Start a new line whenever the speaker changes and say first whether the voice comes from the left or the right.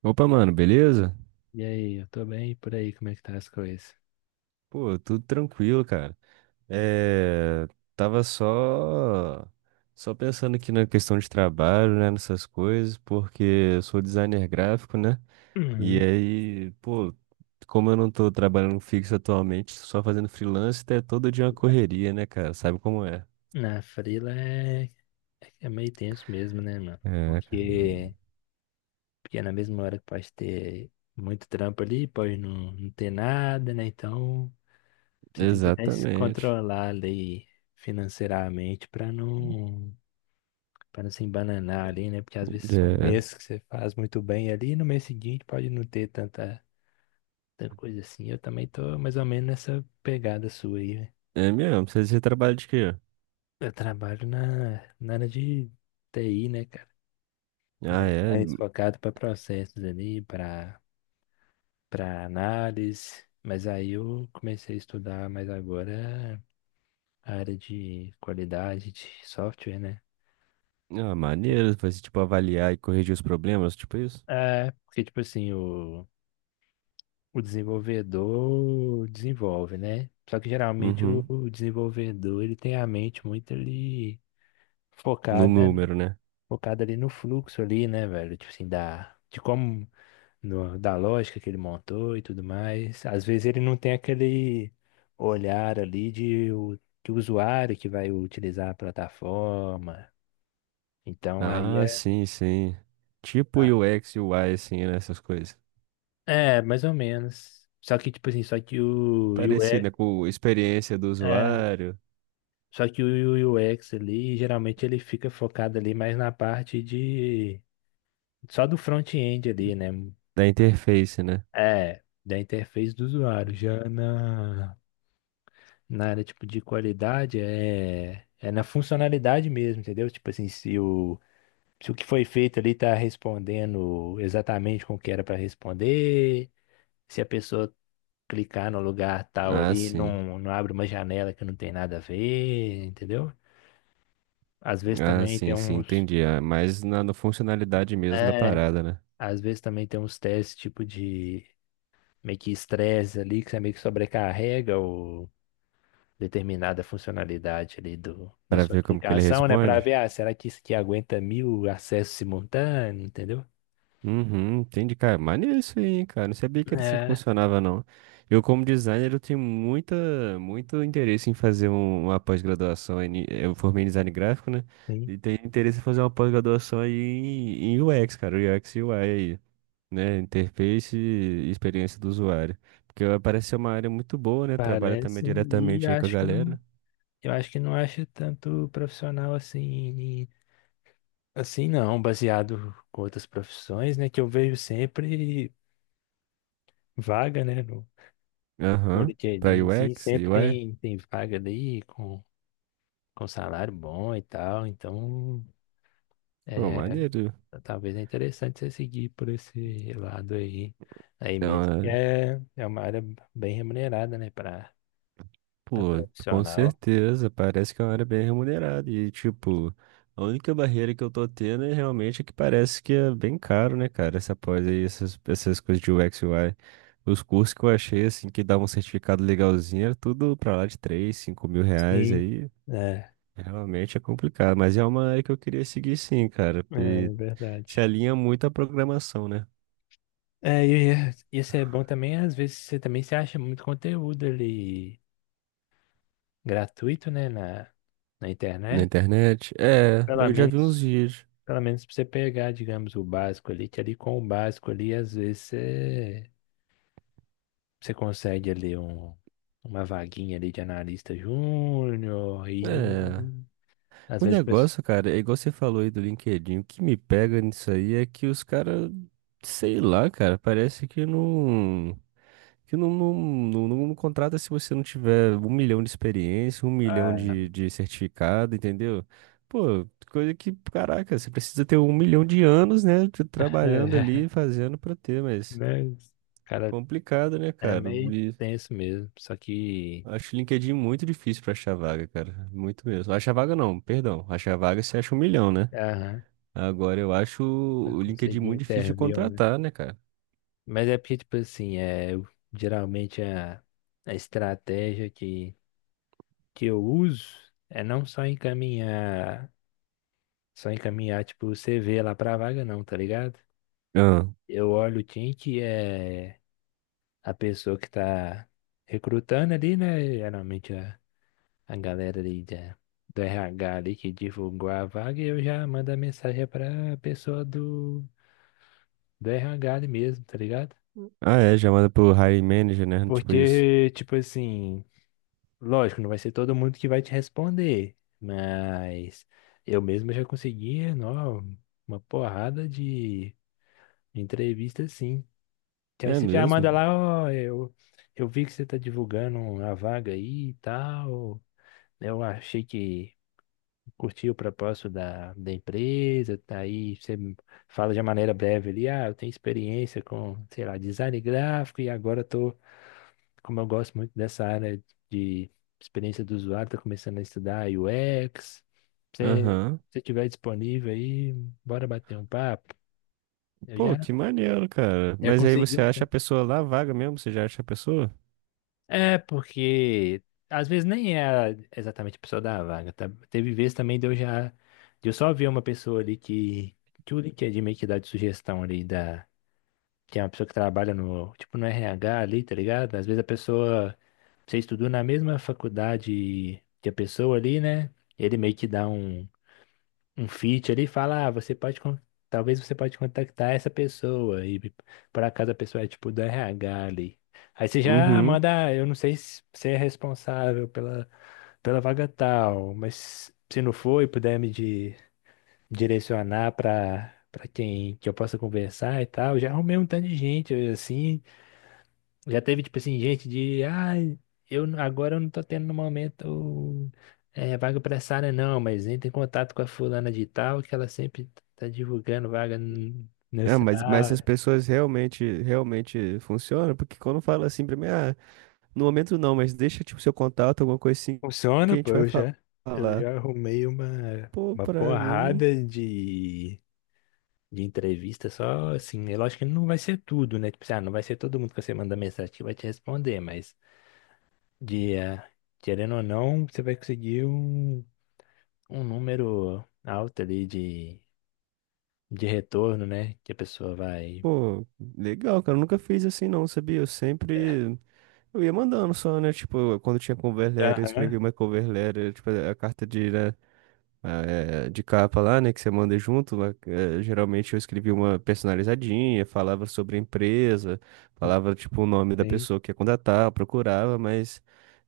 right: Opa, mano, beleza?
left: E aí, eu tô bem? E por aí, como é que tá as coisas?
right: Pô, tudo tranquilo, cara. É, tava só pensando aqui na questão de trabalho, né, nessas coisas, porque eu sou designer gráfico, né? E
left: Uhum.
right: aí, pô, como eu não tô trabalhando fixo atualmente, só fazendo freelance, é todo dia uma correria, né, cara? Sabe como é?
left: Na frila é, é meio tenso mesmo, né, mano?
right: É, cara.
left: Porque é na mesma hora que pode ter muito trampo ali, pode não ter nada, né? Então você tem que até se
right: Exatamente.
left: controlar ali financeiramente pra não, para não se embananar ali, né? Porque às vezes um mês que você faz muito bem ali, no mês seguinte pode não ter tanta coisa assim. Eu também tô mais ou menos nessa pegada sua aí.
right: É, é mesmo, você trabalha de quê?
left: Eu trabalho na área de TI, né, cara?
right: Ah,
left: Mas
right: é.
left: mais focado para processos ali, para análise. Mas aí eu comecei a estudar mais agora a área de qualidade de software, né?
right: Ah,
left: Pô.
right: maneiro, vai ser tipo avaliar e corrigir os problemas, tipo isso?
left: É, porque, tipo assim, o desenvolvedor desenvolve, né? Só que geralmente o,
right: Uhum.
left: o desenvolvedor, ele tem a mente muito ali
right: No
left: focada,
right: número, né?
left: focada ali no fluxo ali, né, velho? Tipo assim, da, de como da lógica que ele montou e tudo mais. Às vezes ele não tem aquele olhar ali de de usuário que vai utilizar a plataforma. Então aí
right: Ah,
left: é.
right: sim, sim. Tipo
left: ah,
right: U X, e UI, assim, né? Essas coisas.
left: É, mais ou menos. Só que, tipo assim, só que o
right: Parecido,
left: UX,
right: né? Com experiência do
left: é,
right: usuário,
left: só que o UX ali, geralmente ele fica focado ali mais na parte de. Só do front-end ali, né?
right: da interface, né?
left: É, da interface do usuário. Já na. Na área tipo de qualidade é na funcionalidade mesmo, entendeu? Tipo assim, se o que foi feito ali tá respondendo exatamente com o que era para responder, se a pessoa clicar no lugar tal
right: Ah,
left: ali,
right: sim.
left: não abre uma janela que não tem nada a ver, entendeu? Às vezes
right: Ah,
left: também tem
right: sim, sim,
left: uns
right: entendi. Ah, mas na funcionalidade mesmo da
left: é,
right: parada, né?
left: Às vezes também tem uns testes tipo de meio que estresse ali que você meio que sobrecarrega o determinada funcionalidade ali do, da
right: Pra
left: sua
right: ver como que ele
left: aplicação, né? Para
right: responde.
left: ver, ah, será que isso aqui aguenta 1.000 acessos simultâneos, entendeu?
right: Uhum, entendi, cara. Maneiro isso aí, hein, cara. Não sabia que era assim que
left: É,
right: funcionava, não. Eu, como designer, eu tenho muita, muito interesse em fazer uma pós-graduação. Eu formei em design gráfico, né?
left: sim,
right: E tenho interesse em fazer uma pós-graduação aí em UX, cara. UX e UI aí, né? Interface e experiência do usuário. Porque parece ser uma área muito boa, né? Trabalha também
left: parece. E
right: diretamente aí com a
left: acho que não,
right: galera.
left: eu acho que não acho tanto profissional assim, assim não, baseado com outras profissões, né? Que eu vejo sempre vaga, né? No, no
right: Aham. Pra
left: LinkedIn, assim,
right: UX e
left: sempre
right: UI.
left: tem, tem vaga ali com salário bom e tal, então.
right: Pô,
left: é,
right: maneiro.
left: Talvez é interessante você seguir por esse lado aí, aí mesmo. Que É, é uma área bem remunerada, né, para
right: Pô, com
left: profissional.
right: certeza, parece que é uma área bem remunerada. E, tipo, a única barreira que eu tô tendo é realmente é que parece que é bem caro, né, cara? Essa pós aí, essas, essas coisas de UX e UI. Os cursos que eu achei, assim, que davam um certificado legalzinho, era tudo pra lá de três, cinco mil R$.
left: Sim,
right: Aí
left: é,
right: realmente é complicado. Mas é uma área que eu queria seguir, sim, cara. E
left: é
right: se
left: verdade.
right: alinha muito à programação, né?
left: É, e isso é bom também, às vezes você também se acha muito conteúdo ali gratuito, né, na
right: Na
left: internet.
right: internet? É,
left: Pelo
right: eu já vi uns
left: menos,
right: vídeos.
left: pelo menos para você pegar, digamos, o básico ali, que ali com o básico ali, às vezes você você consegue ali um, uma vaguinha ali de analista júnior e
right: É.
left: às
right: O
left: vezes o pessoal.
right: negócio, cara, é igual você falou aí do LinkedIn. O que me pega nisso aí é que os caras, sei lá, cara, parece que não. Que não contrata se você não tiver um milhão de experiência, um milhão
left: Ah,
right: de certificado, entendeu? Pô, coisa que, caraca, você precisa ter um milhão de anos, né, trabalhando ali, fazendo pra ter, mas
left: né? Cara,
right: complicado, né,
left: é
right: cara?
left: meio
right: E
left: tenso mesmo. Só que.
right: acho o LinkedIn muito difícil pra achar vaga, cara, muito mesmo. Achar vaga não, perdão, achar vaga você acha um milhão, né?
left: Aham,
right: Agora eu acho
left: pra
right: o LinkedIn
left: conseguir
right: muito difícil de
left: interview, né?
right: contratar, né, cara?
left: Mas é porque, tipo assim, geralmente a estratégia que eu uso é não só encaminhar, só encaminhar, tipo, o CV lá pra vaga, não, tá ligado?
right: Ah,
left: Eu olho o time que é. A pessoa que tá recrutando ali, né? Geralmente a galera ali da, do RH ali que divulgou a vaga, eu já mando a mensagem pra pessoa do, do RH ali mesmo, tá ligado?
right: É, chamada pro hiring manager, né? Tipo isso.
left: Porque, tipo assim, lógico, não vai ser todo mundo que vai te responder, mas eu mesmo já consegui, não, uma porrada de entrevista assim. Que aí
right: É
left: você já
right: mesmo?
left: manda lá, ó, eu vi que você tá divulgando a vaga aí e tal. Né, Eu achei que curti o propósito da, da empresa, tá aí você fala de uma maneira breve ali, ah, eu tenho experiência com, sei lá, design gráfico e agora eu tô, como eu gosto muito dessa área de experiência do usuário, tô começando a estudar UX. Se
right: Aham.
left: você estiver disponível aí, bora bater um papo. Eu
right: Pô,
left: já,
right: que maneiro, cara.
left: Já
right: Mas aí
left: consegui
right: você
left: um.
right: acha a pessoa lá, a vaga mesmo? Você já acha a pessoa?
left: É, porque às vezes nem é exatamente a pessoa da vaga, tá? Teve vezes também de eu só ver uma pessoa ali que o LinkedIn meio que dá de sugestão ali da, que é uma pessoa que trabalha no, tipo, no RH ali, tá ligado? Às vezes a pessoa, você estudou na mesma faculdade que a pessoa ali, né? Ele meio que dá um, um feat ali e fala, ah, você pode, talvez você pode contactar essa pessoa e por acaso a pessoa é tipo do RH ali. Aí você já
right: Uhum.
left: manda, eu não sei se você é responsável pela, pela vaga tal, mas se não for e puder direcionar para quem que eu possa conversar e tal, já arrumei um tanto de gente assim, já teve, tipo assim, gente de, ah, agora eu não tô tendo no momento vaga pra essa área, não, mas entra em contato com a fulana de tal, que ela sempre tá divulgando vaga
right: Ah,
left: nessa
right: mas essas
left: área.
right: pessoas realmente, realmente funcionam? Porque quando fala assim pra mim, ah, no momento não, mas deixa, tipo, seu contato, alguma coisa assim que a
left: Funciona, pô,
right: gente vai
left: eu
right: falar.
left: já arrumei
right: Pô,
left: uma
right: pra mim,
left: porrada de entrevista só, assim, é lógico que não vai ser tudo, né? Tipo assim, ah, não vai ser todo mundo que você manda mensagem que vai te responder, mas de, ah, querendo ou não, você vai conseguir um um número alto ali de retorno, né? Que a pessoa vai.
right: pô, legal, cara, eu nunca fiz assim não, sabia? Eu sempre eu ia mandando só, né? Tipo, quando tinha cover letter, eu
left: Aham,
right: escrevia uma cover letter, tipo, a carta de, né, a, de capa lá, né, que você manda junto. Lá, geralmente eu escrevia uma personalizadinha, falava sobre a empresa, falava, tipo, o nome da
left: sim.
right: pessoa que ia contratar, eu procurava, mas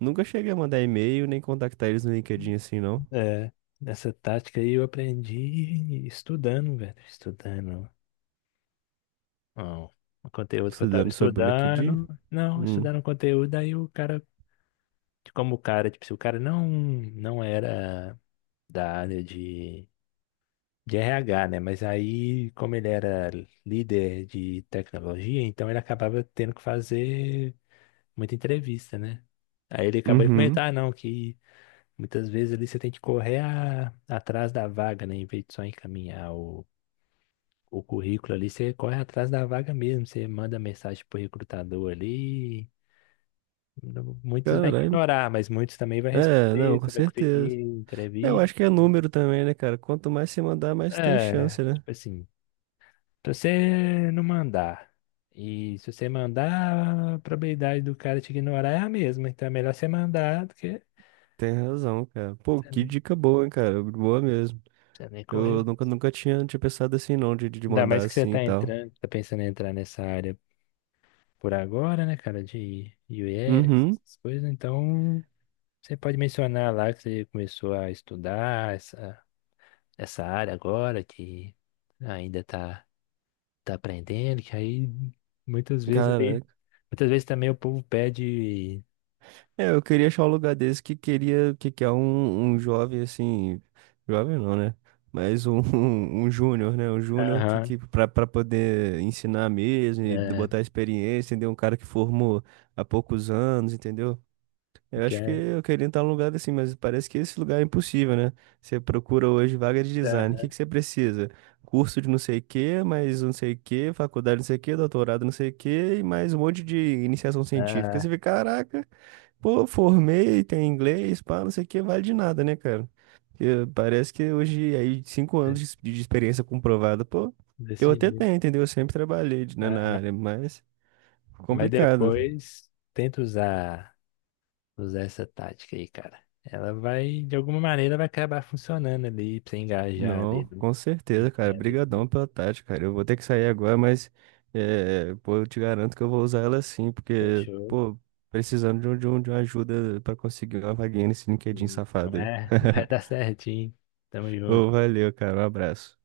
right: nunca cheguei a mandar e-mail nem contactar eles no LinkedIn assim, não.
left: É, essa tática aí eu aprendi estudando, velho. Estudando. Ó, o conteúdo que eu tava
right: Estudando sobre o LinkedIn.
left: estudando. Não,
right: Hum.
left: estudando o conteúdo, aí o cara, como o cara, tipo, se o cara não era da área de RH, né? Mas aí, como ele era líder de tecnologia, então ele acabava tendo que fazer muita entrevista, né? Aí ele acabou de
right: Uhum.
left: comentar, ah, não, que muitas vezes ali você tem que correr atrás da vaga, né? Em vez de só encaminhar o currículo ali, você corre atrás da vaga mesmo, você manda mensagem pro recrutador ali. Não- Muitos vai
right: Caralho.
left: ignorar, mas muitos também vai
right: É, não,
left: responder,
right: com
left: você vai
right: certeza.
left: conseguir
right: Eu
left: entrevista.
right: acho que é número também, né, cara? Quanto mais você mandar, mais tem
left: É,
right: chance, né?
left: tipo assim, se você não mandar, e se você mandar, a probabilidade do cara te ignorar é a mesma, então é melhor você mandar do que.
right: Tem razão, cara. Pô, que dica boa, hein, cara. Boa mesmo.
left: Você nem
right: Eu
left: correu.
right: nunca tinha, tinha pensado assim, não, de
left: Ainda
right: mandar
left: mais que você
right: assim e
left: tá
right: tal.
left: entrando, tá pensando em entrar nessa área por agora, né, cara, de UX,
right: Uhum.
left: essas coisas. Então, você pode mencionar lá que você começou a estudar essa, essa área agora, que ainda tá, tá aprendendo, que aí muitas vezes ali,
right: Caraca.
left: muitas vezes também o povo pede,
right: É, eu queria achar um lugar desse que queria, que quer um, um jovem, assim, jovem não, né? Mas um, um júnior, né? Um júnior
left: aham,
right: que pra, pra poder ensinar mesmo e
left: é,
right: botar experiência, entendeu? Um cara que formou há poucos anos, entendeu? Eu
left: porque
right: acho que
left: é,
right: eu queria entrar num lugar assim, mas parece que esse lugar é impossível, né? Você procura hoje vaga de design. O
left: aham,
right: que que você precisa? Curso de não sei o quê, mais não sei o quê, faculdade não sei o quê, doutorado não sei o quê, e mais um monte de iniciação científica.
left: ah,
right: Você vê, caraca, pô, formei, tem inglês, pá, não sei o quê, vale de nada, né, cara? Porque parece que hoje, aí, 5 anos de experiência comprovada, pô, eu
left: desse
right: até
left: jeito,
right: tenho, entendeu? Eu sempre trabalhei né, na
left: aham.
right: área, mas
left: Mas
right: complicado.
left: depois tenta usar. Usar essa tática aí, cara. Ela vai, de alguma maneira, vai acabar funcionando ali pra você engajar ali
right: Não,
left: no
right: com
left: em
right: certeza, cara.
left: quedas
right: Brigadão
left: ali.
right: pela tática, cara. Eu vou ter que sair agora, mas é, pô, eu te garanto que eu vou usar ela sim, porque,
left: Fechou.
right: pô, precisando de, um, de, de uma ajuda pra conseguir uma vaguinha nesse LinkedIn
left: Não
right: safado aí.
left: é? Vai dar certinho. Tamo junto.
right: Ô, valeu, cara. Um abraço.